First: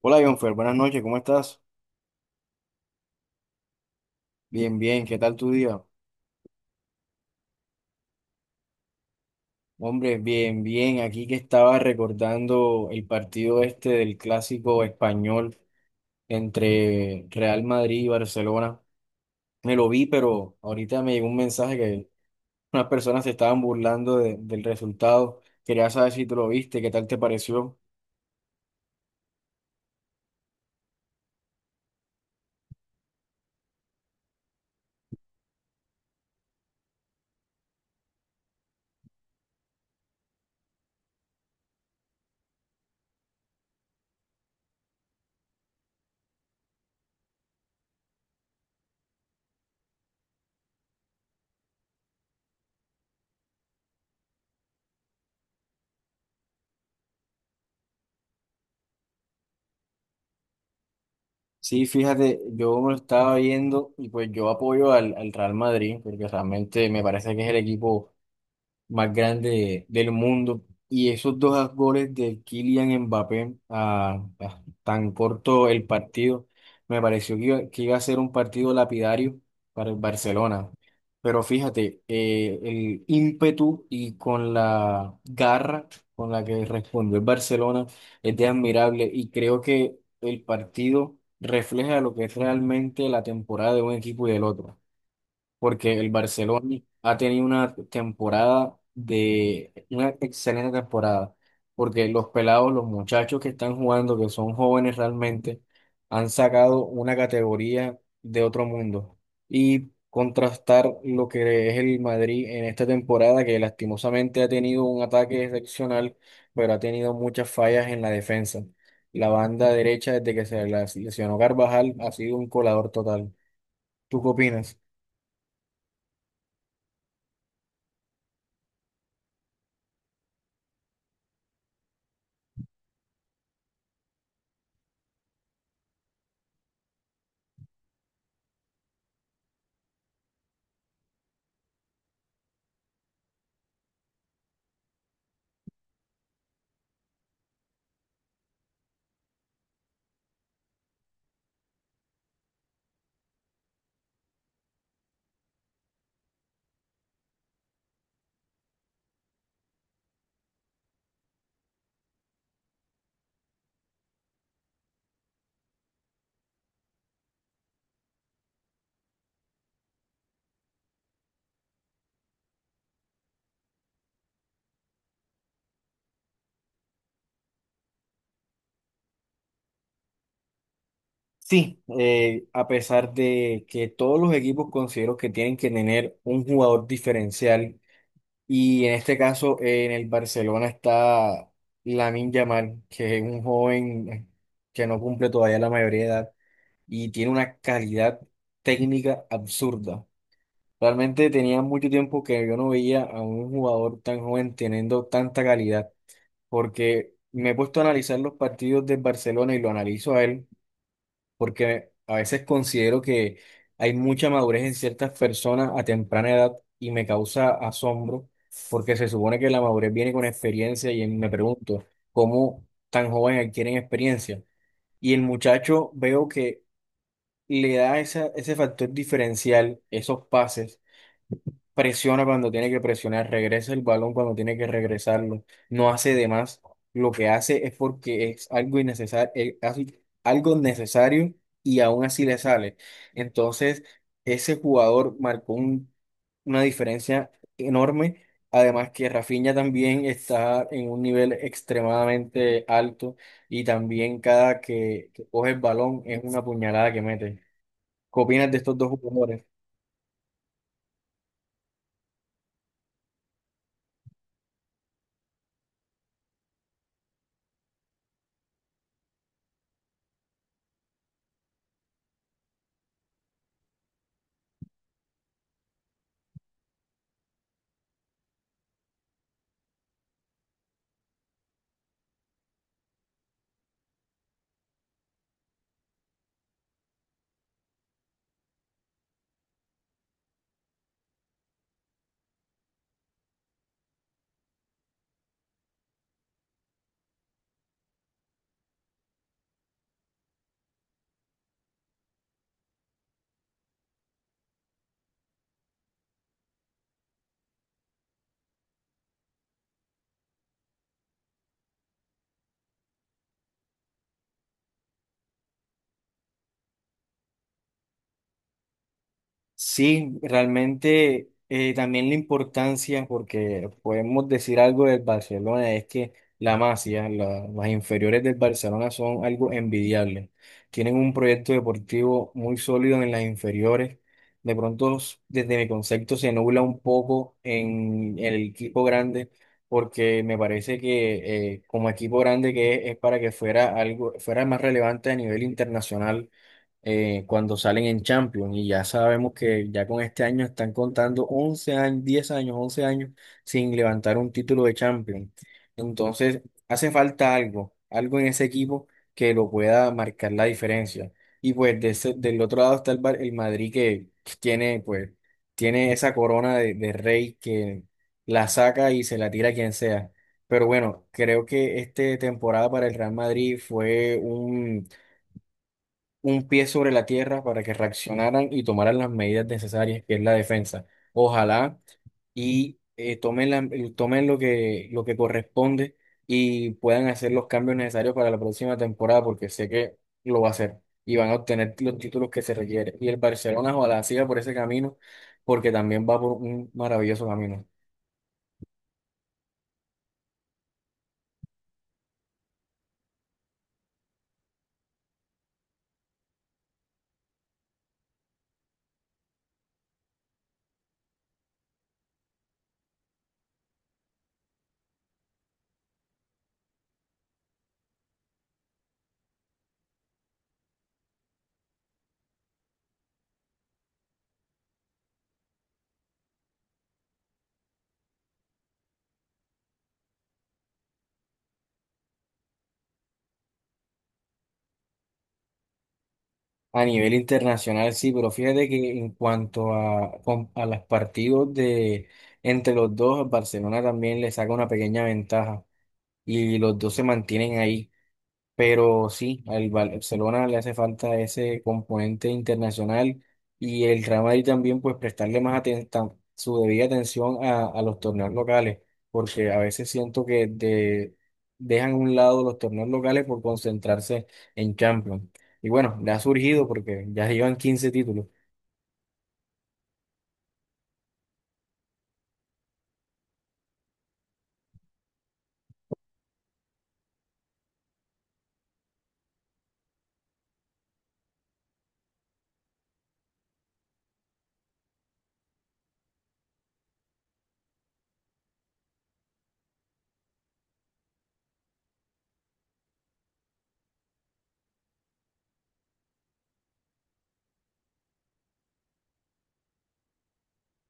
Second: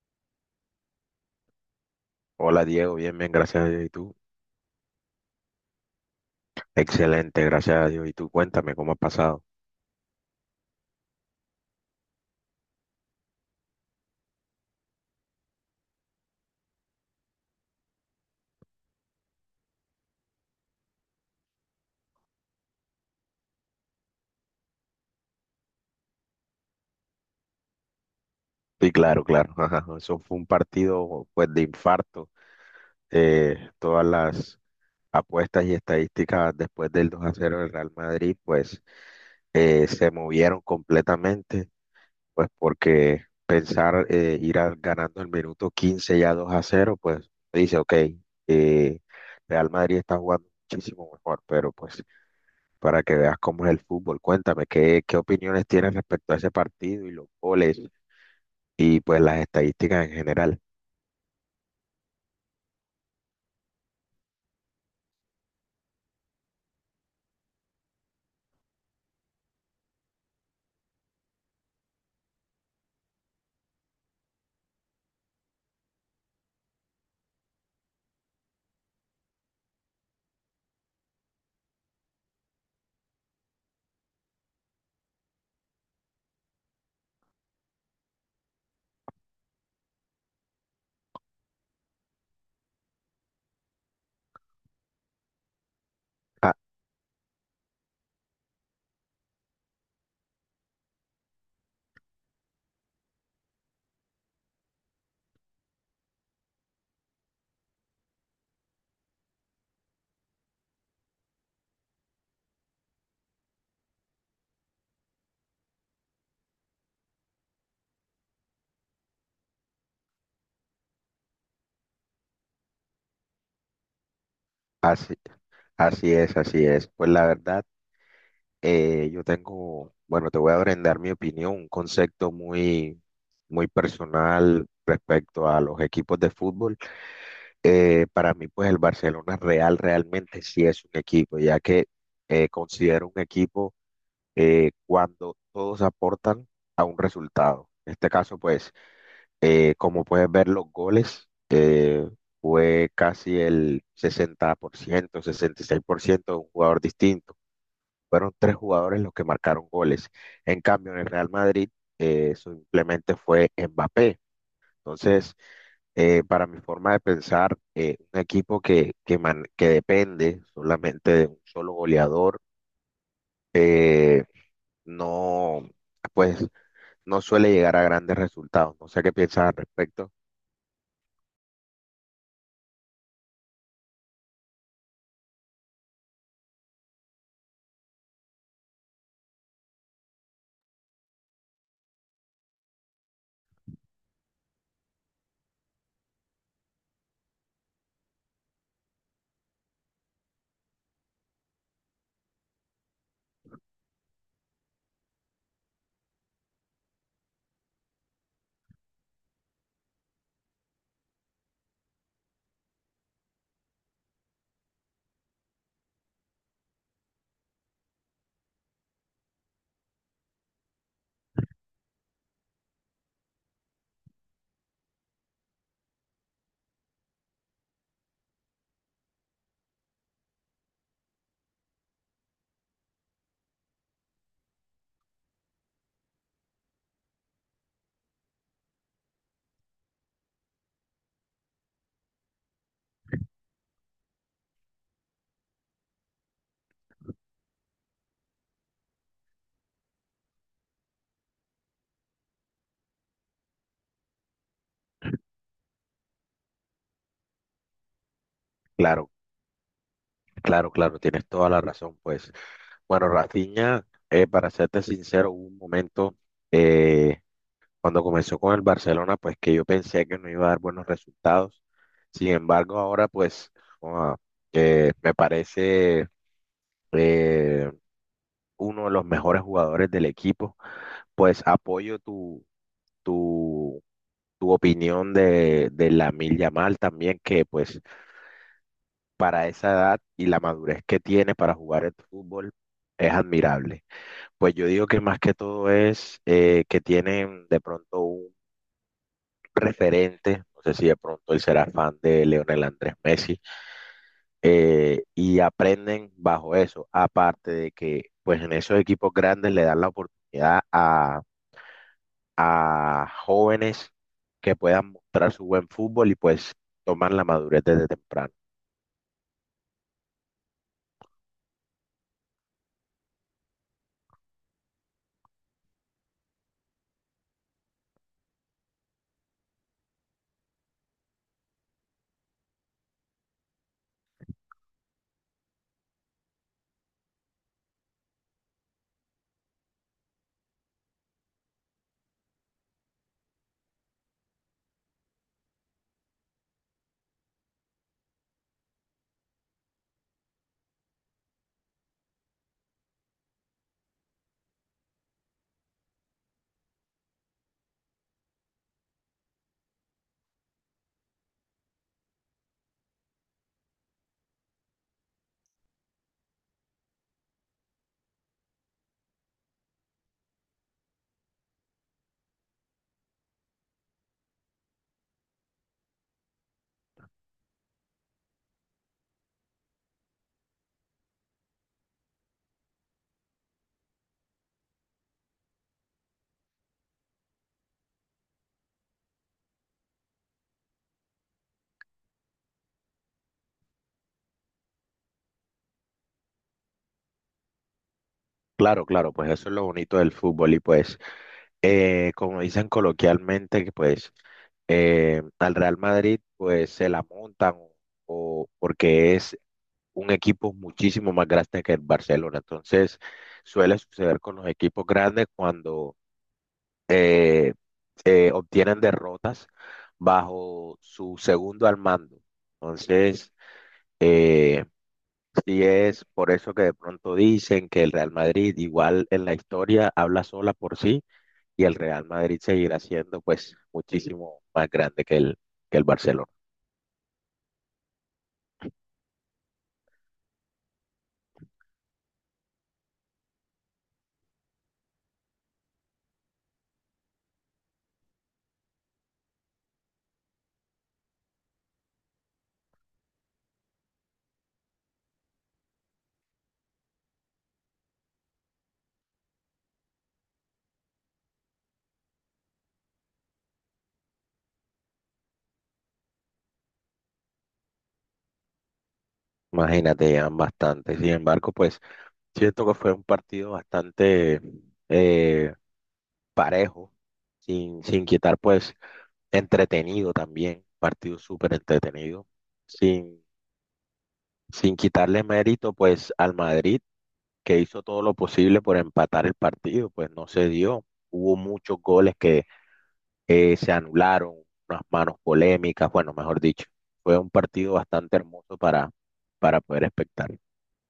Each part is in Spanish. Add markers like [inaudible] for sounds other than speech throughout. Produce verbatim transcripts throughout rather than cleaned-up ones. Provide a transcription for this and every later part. Hola, Jonfer, buenas noches, ¿cómo estás? Hola Diego, bien, bien, gracias a Dios. ¿Y tú? Bien, bien, ¿qué tal tu día? Excelente, gracias a Dios. ¿Y tú? Cuéntame cómo ha pasado. Hombre, bien, bien, aquí que estaba recordando el partido este del clásico español entre Real Madrid y Barcelona. Me lo vi, pero ahorita me llegó un mensaje que unas personas se estaban burlando de- del resultado. Quería saber si tú lo viste, ¿qué tal te pareció? Sí, claro, [laughs] claro. Ajá, eso fue un partido pues de infarto. Eh, todas las apuestas y estadísticas después del dos a cero del Real Madrid pues eh, se movieron completamente, pues porque pensar eh, ir al- ganando el minuto quince ya dos a cero, pues dice ok, eh, Real Madrid está jugando muchísimo mejor, pero pues para que veas cómo es el fútbol. Cuéntame, ¿qué, qué opiniones tienes respecto a ese partido y los goles y pues las estadísticas en general? Sí, fíjate, yo me lo estaba viendo y pues yo apoyo al, al Real Madrid, porque realmente me parece que es el equipo más grande del mundo. Y esos dos goles de Kylian Mbappé a, a tan corto el partido, me pareció que iba, que iba a ser un partido lapidario para el Barcelona. Pero fíjate, eh, el ímpetu y con la garra con la que respondió el Barcelona es de admirable y creo que el partido refleja lo que es realmente la temporada de un equipo y del otro porque el Ah, Barcelona ha tenido una temporada de una excelente temporada, porque los pelados, los muchachos que están jugando, que son jóvenes realmente, han sacado una categoría de otro mundo. Y contrastar lo que es el Madrid en esta temporada, que lastimosamente ha tenido un ataque excepcional, pero ha tenido muchas fallas en la defensa. La banda derecha, desde que se las lesionó Carvajal, ha sido un colador total. ¿Tú qué opinas? así, así es, así es. Pues la verdad, eh, yo tengo, bueno, te voy a brindar mi opinión, un concepto muy, muy personal respecto a los equipos de fútbol. Eh, para mí, pues el Barcelona Real realmente sí es un equipo, ya que eh, considero un equipo eh, cuando todos aportan a un resultado. En este caso, pues Eh, como puedes ver, los goles eh, fue casi el sesenta por ciento, sesenta y seis por ciento de un jugador distinto. Fueron tres jugadores los que marcaron goles. En cambio, en el Real Madrid eh, simplemente fue Mbappé. Entonces, eh, para mi forma de pensar, eh, un equipo que, que, man- que depende solamente de un solo goleador, eh, no, pues, no suele llegar a grandes resultados. No sé qué piensas al respecto. Sí, eh, a pesar de que todos los equipos considero que tienen que tener un jugador diferencial y en este caso eh, en el Barcelona está Lamine Yamal, que es un joven que no cumple todavía la mayoría de edad y tiene una calidad técnica absurda. Realmente tenía mucho tiempo que yo no veía a un jugador tan joven teniendo tanta calidad, porque me he puesto a analizar los partidos del Barcelona y lo analizo a él porque a veces considero que hay mucha madurez en ciertas personas a temprana edad y me causa asombro, porque se supone que la madurez viene con experiencia y me pregunto, ¿cómo tan joven adquieren experiencia? Y el muchacho veo que le da esa, ese factor diferencial, esos pases presiona cuando tiene que presionar, regresa el balón cuando tiene que regresarlo, no hace de más. Lo que hace es porque es algo innecesario, algo necesario y aún así le sale. Entonces, ese jugador marcó un- una diferencia enorme. Además que Rafinha también está en un nivel extremadamente alto y también cada que, que coge el balón es una puñalada que mete. ¿Qué opinas de estos dos Claro. jugadores? Claro, claro, tienes toda la razón, pues. Bueno, Rafinha, eh, para serte sincero, hubo un momento eh, cuando comenzó con el Barcelona, pues que yo pensé que no iba a dar buenos resultados. Sin embargo, ahora pues ah, eh, me parece eh, uno de los mejores jugadores del equipo. Pues apoyo tu, tu, tu opinión de, de Lamine Yamal también, que pues para esa edad y la madurez que tiene para jugar el fútbol es admirable. Pues yo digo que más que todo es eh, que tienen de pronto un referente, no sé si de pronto él será fan de Leonel Andrés Messi, eh, y aprenden bajo eso, aparte de que pues en esos equipos grandes le dan la oportunidad a, a jóvenes que puedan mostrar su buen fútbol y pues tomar la madurez desde temprano. Sí, realmente eh, también la importancia, porque podemos decir algo del Barcelona, es que la Masia, la- las inferiores del Barcelona son algo envidiable. Tienen un proyecto deportivo muy sólido en las inferiores. De pronto, s- desde mi concepto, se nubla un poco en el equipo grande, porque me parece que eh, como equipo grande que es, es para que fuera algo, fuera más relevante a nivel internacional eh, cuando salen en Champions. Y ya sabemos que ya con este año están contando once años, diez años, once años sin levantar un título de Champions. Entonces, hace falta algo, algo en ese equipo que lo pueda marcar la diferencia. Y pues de ese- del otro lado está el, Bar- el Madrid que tiene, pues, tiene esa corona de, de rey que la saca y se la tira a quien sea. Pero bueno, creo que esta temporada para el Real Madrid fue un pie sobre la tierra para que reaccionaran y tomaran las medidas necesarias, que es la defensa. Ojalá y eh, tomen, la- eh, tomen lo que, lo que corresponde y puedan hacer los cambios necesarios para la próxima temporada, porque sé que lo va a hacer y van a obtener los títulos que se requieren. Y el Barcelona ojalá siga por ese camino, porque también va por un maravilloso camino. Claro, claro, pues eso es lo bonito del fútbol y pues... eh, como dicen coloquialmente, que pues eh, al Real Madrid pues se la montan o, o porque es un equipo muchísimo más grande que el Barcelona. Entonces suele suceder con los equipos grandes cuando eh, eh, obtienen derrotas bajo su segundo al mando. Entonces, eh, sí es por eso que de pronto dicen que el Real Madrid igual en la historia habla sola por sí y el Real Madrid seguirá siendo pues muchísimo más grande que el, que el Barcelona. A nivel internacional, sí, pero fíjate que en cuanto a, con- a los partidos de entre los dos, Barcelona también le saca una pequeña ventaja y los dos se mantienen ahí. Pero sí, al Val- Barcelona le hace falta ese componente internacional y el Real Madrid también, pues prestarle más atención, su debida atención a, a los torneos locales, porque a veces siento que de- dejan a un lado los torneos locales por concentrarse en Champions. Y bueno, le ha surgido porque ya llevan quince títulos. Imagínate, llevan bastante. Sin embargo, pues siento que fue un partido bastante eh, parejo, sin, sin quitar pues entretenido también, partido súper entretenido, sin, sin quitarle mérito pues al Madrid, que hizo todo lo posible por empatar el partido, pues no se dio. Hubo muchos goles que eh, se anularon unas manos polémicas, bueno, mejor dicho, fue un partido bastante hermoso para, para poder espectar.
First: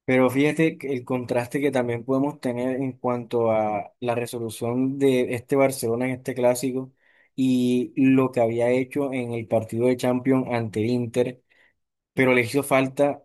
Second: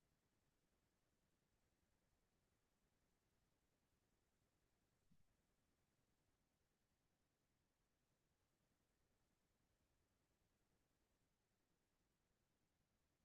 Pero fíjate que el contraste que también podemos tener en cuanto a la resolución de este Barcelona en este clásico y lo que había hecho en el partido de Champions ante el Inter pero le hizo falta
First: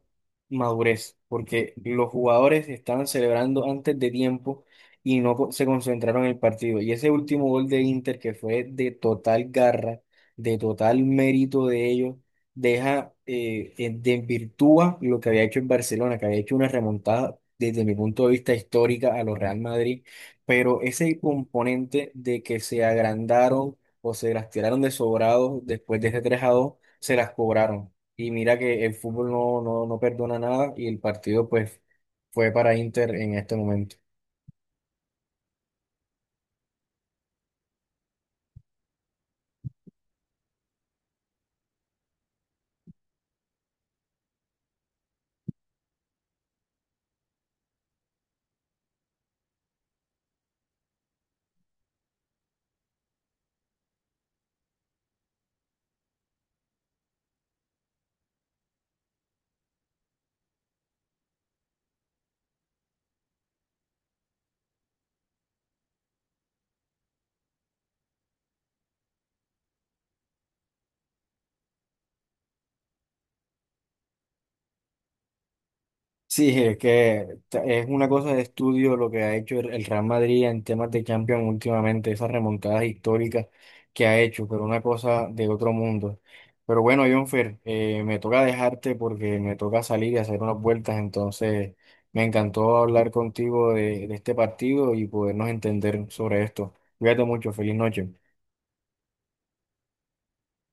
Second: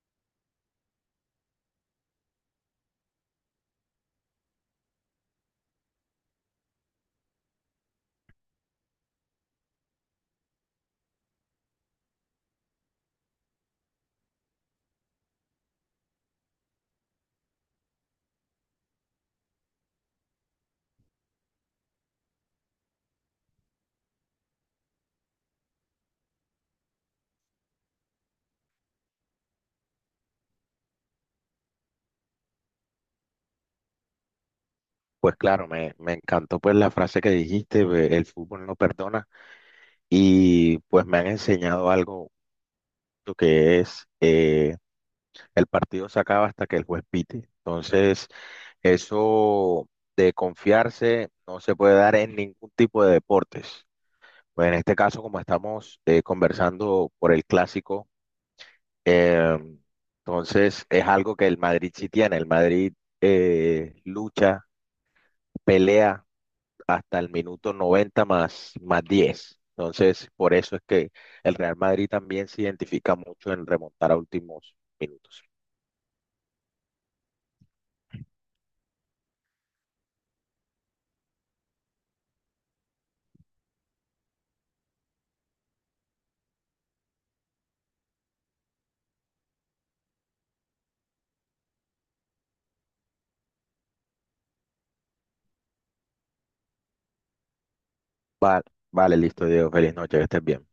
madurez, porque los jugadores estaban celebrando antes de tiempo y no co- se concentraron en el partido. Y ese último gol de Inter, que fue de total garra, de total mérito de ellos, deja, eh, eh, desvirtúa lo que había hecho en Barcelona, que había hecho una remontada desde mi punto de vista histórica a los Real Madrid, pero ese componente de que se agrandaron o se las tiraron de sobrados después de ese tres a dos se las cobraron. Y mira que el fútbol no, no, no perdona nada y el partido pues fue para Inter en este momento. Pues claro, me, me encantó pues la frase que dijiste, eh, el fútbol no perdona, y pues me han enseñado algo lo que es eh, el partido se acaba hasta que el juez pite. Entonces, eso de confiarse no se puede dar en ningún tipo de deportes. Pues en este caso, como estamos eh, conversando por el clásico, Eh, entonces, es algo que el Madrid sí tiene. El Madrid eh, lucha, pelea hasta el minuto noventa más, más diez. Entonces, por eso es que el Real Madrid también se identifica mucho en remontar a últimos minutos. Sí, es que ta- es una cosa de estudio lo que ha hecho el el Real Madrid en temas de Champions últimamente, esas remontadas históricas que ha hecho, pero una cosa de otro mundo. Pero bueno, Jonfer, eh, me toca dejarte porque me toca salir y hacer unas vueltas, entonces me encantó hablar contigo de, de este partido y podernos entender sobre esto. Cuídate mucho, feliz noche. Vale, vale, listo, Diego. Feliz noche, que estés bien.